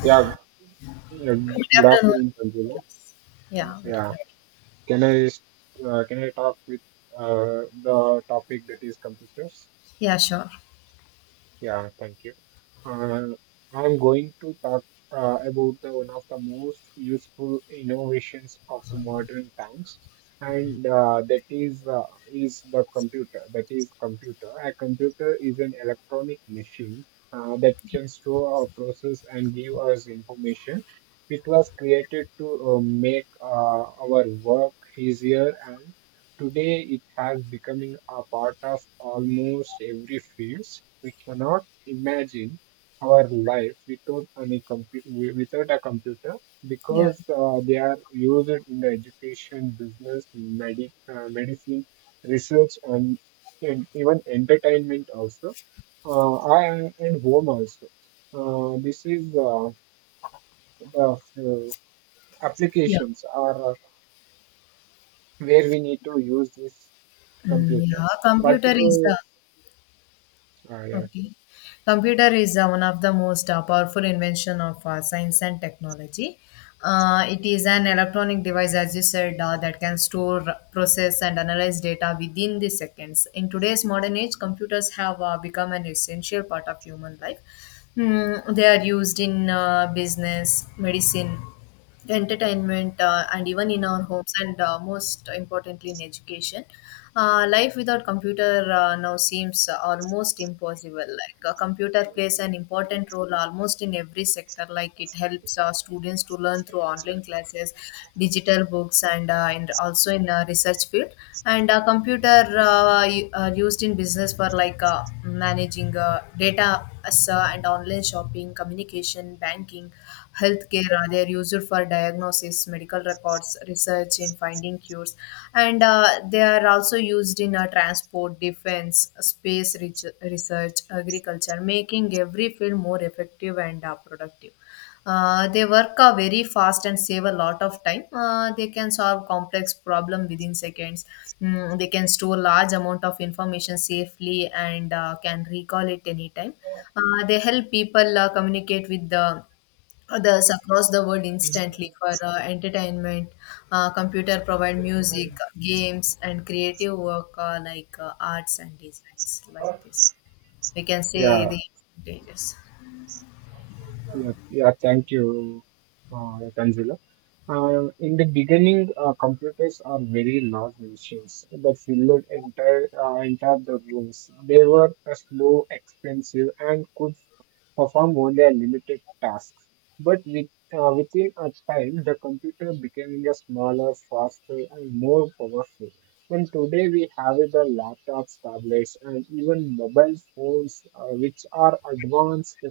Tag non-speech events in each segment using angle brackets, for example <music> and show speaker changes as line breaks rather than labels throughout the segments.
Yeah, yeah,
Good
good
afternoon.
afternoon, Sanjana.
Yeah, very
Yeah,
good.
can I talk with the topic that is computers?
Yeah, sure.
Yeah, thank you. Uh, I'm going to talk about the one of the most useful innovations of the modern times, and that is the computer. That is computer. A computer is an electronic machine that can store or process and give us information. It was created to make our work easier and. Today it has becoming a part of almost every fields. We cannot imagine our life without any without a computer
Yeah,
because they are used in the education, business, medicine, research, and even entertainment also, and home also. This is the
yeah,
applications are where we need to use this
mm,
computer
yeah.
but
Computer is the
you Ah, yeah,
okay. Computer is one of the most powerful invention of science and technology. It is an electronic device, as you said, that can store, process, and analyze data within the seconds. In today's modern age, computers have become an essential part of human life. Mm, they are used in business, medicine, entertainment and even in our homes and most importantly in education life without computer now seems almost impossible like a computer plays an important role almost in every sector like it helps students to learn through online classes, digital books, and also in research field, and computer are used in business for like managing data and online shopping, communication, banking, healthcare. They are used for diagnosis, medical records, research in finding cures, and they are also used in transport, defense, research, agriculture, making every field more effective and productive. They work very fast and save a lot of time. They can solve complex problem within seconds. Mm, they can store large amount of information safely and can recall it anytime. They help people communicate with the others across the world instantly for entertainment. Computer provide music, games, and creative work like arts and designs like this. We can say
yeah.
the advantages.
Yeah, yeah, thank you, Tanzila. In the beginning, computers are very large machines that filled entire the rooms. They were slow, expensive, and could perform only a limited tasks. But within a time, the computer became a smaller, faster, and more powerful. And today we have the laptops, tablets, and even mobile phones, which are advanced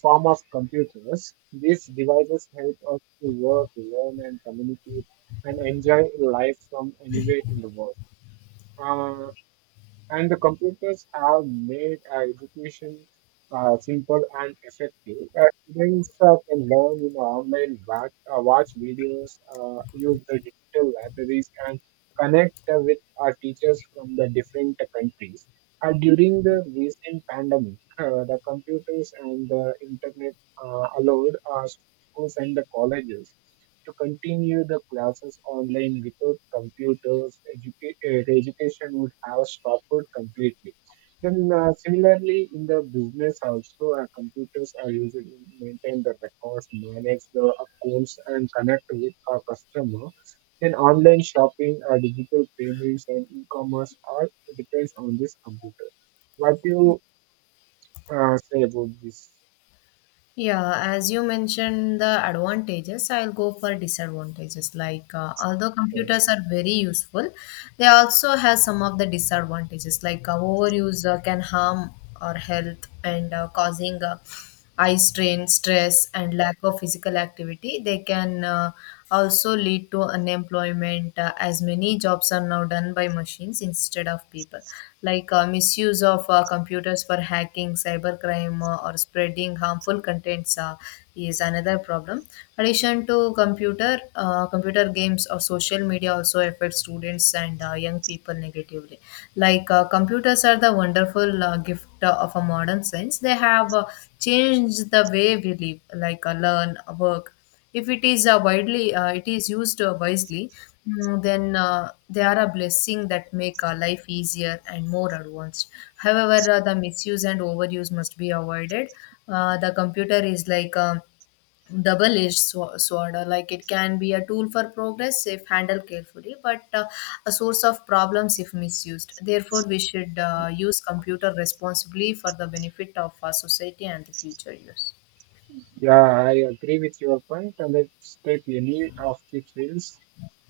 form of computers. These devices help us to work, learn, and communicate and enjoy life from anywhere in the world. Uh, and the computers have made education simple and effective. Students can learn, online, watch videos, use the digital libraries, and connect with our teachers from the different countries. During the recent pandemic, the computers and the internet allowed schools and the colleges to continue the classes online without computers, the education would have stopped completely. Then similarly, in the business also, computers are used to maintain the records, manage the accounts, and connect with our customer. Then online shopping, digital payments, and e-commerce all depends on this computer. What do you say about this?
Yeah, as you mentioned the advantages, I'll go for disadvantages. Like although
uh,
computers are very useful, they also have some of the disadvantages. Like overuse can harm our health and causing eye strain, stress, and lack of physical activity. They can also lead to unemployment, as many jobs are now done by machines instead of people. Like misuse of computers for hacking, cybercrime, or spreading harmful contents is another problem. Addition to computer, computer games or social media also affect students and young people negatively. Like computers are the wonderful gift of a modern sense. They have changed the way we live, like learn, work. If it is widely, it is used wisely. Then they are a blessing that make our life easier and more advanced. However, the misuse and overuse must be avoided. The computer is like double-edged sword, or like it can be a tool for progress if handled carefully, but a source of problems if misused. Therefore we should use computer responsibly for the benefit of our society and the future use.
Yeah, I agree with your point. Let's take any of the fields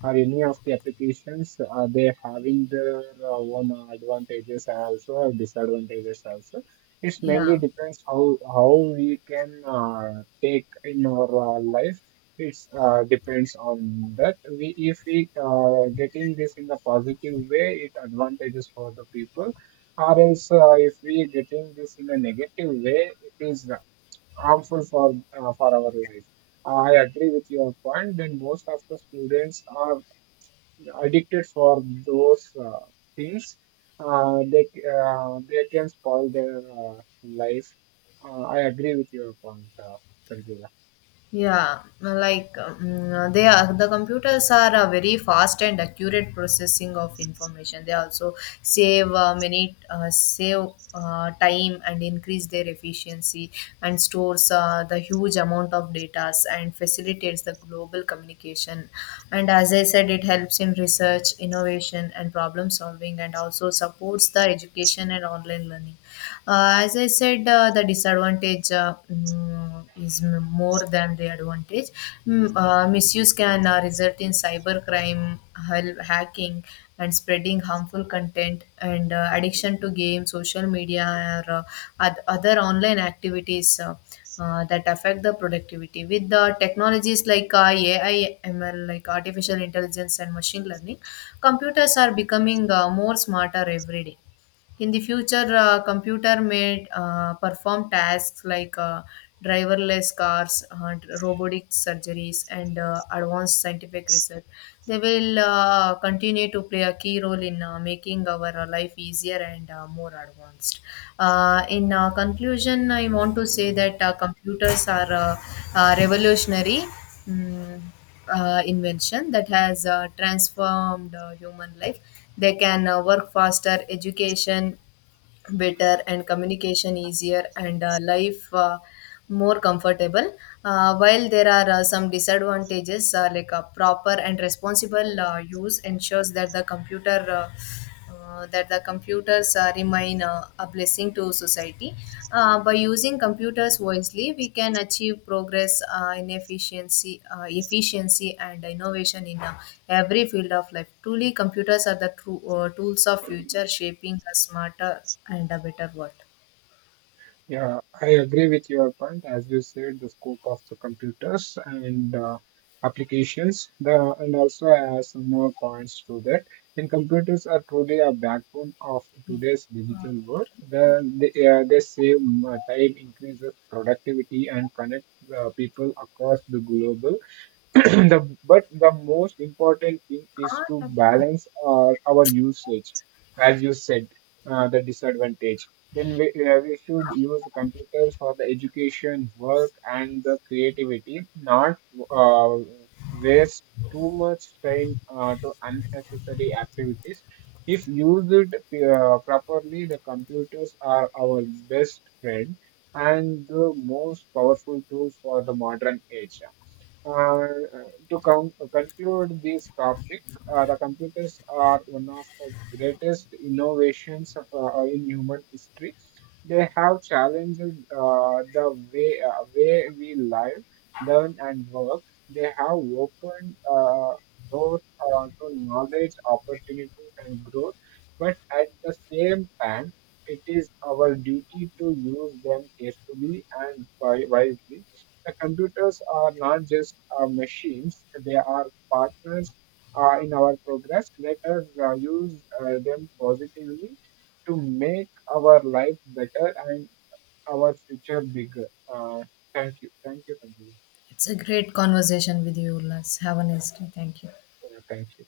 or any of the applications. Are they having their own advantages also or disadvantages also? It's
Yeah,
mainly depends how we can take in our life. It's depends on that. We if we getting this in a positive way, it advantages for the people. Or else, if we getting this in a negative way, it is harmful for our life. I agree with your point that most of the students are addicted for those things. Uh, they they can spoil their life. I agree with your point, Sanjeev.
yeah, like they are the computers are a very fast and accurate processing of information. They also save many save time and increase their efficiency, and stores the huge amount of data and facilitates the global communication. And as I said, it helps in research, innovation, and problem solving, and also supports the education and online learning. As I said, the disadvantage is more than the advantage. Misuse can result in cybercrime, hacking, and spreading harmful content, and addiction to games, social media, or other online activities. That affect the productivity with the technologies like AI, ML, like artificial intelligence and machine learning. Computers are becoming more smarter every day. In the future, computer may perform tasks like driverless cars, robotic surgeries, and advanced scientific research. They will continue to play a key role in making our life easier and more advanced. In conclusion, I want to say that computers are revolutionary Mm, invention that has transformed human life. They can work faster, education better, and communication easier, and life more comfortable. While there are some disadvantages, like a proper and responsible use ensures that the computer. That the computers remain a blessing to society. By using computers wisely, we can achieve progress in efficiency and innovation in every field of life. Truly, computers are the true, tools of future, shaping a smarter and a better world.
Yeah, I agree with your point. As you said, the scope of the computers and applications, the and also I have some more points to that. And computers are truly a backbone of today's digital world. The, they save time, increases productivity, and connect people across the globe. <clears throat> the, but the most important thing is to
Awesome.
balance our usage, as you said, the disadvantage. Then we we should use the computers for the education, work, and the creativity, not uh, waste too much time to unnecessary activities. If used properly, the computers are our best friend and the most powerful tool for the modern age to conclude this topic, the computers are one of the greatest innovations in human history. They have challenged the way we live, learn, and work. They have opened doors to knowledge, opportunities, and growth. But at the same time, it is our duty to use them carefully and wisely. The computers are not just machines, they are partners in our progress. Let us use them positively to make our life better and our future bigger. Uh, thank you. Thank you, Sanjeev.
It's a great conversation with you, Ulas. Have a nice day. Thank you.
Thank you.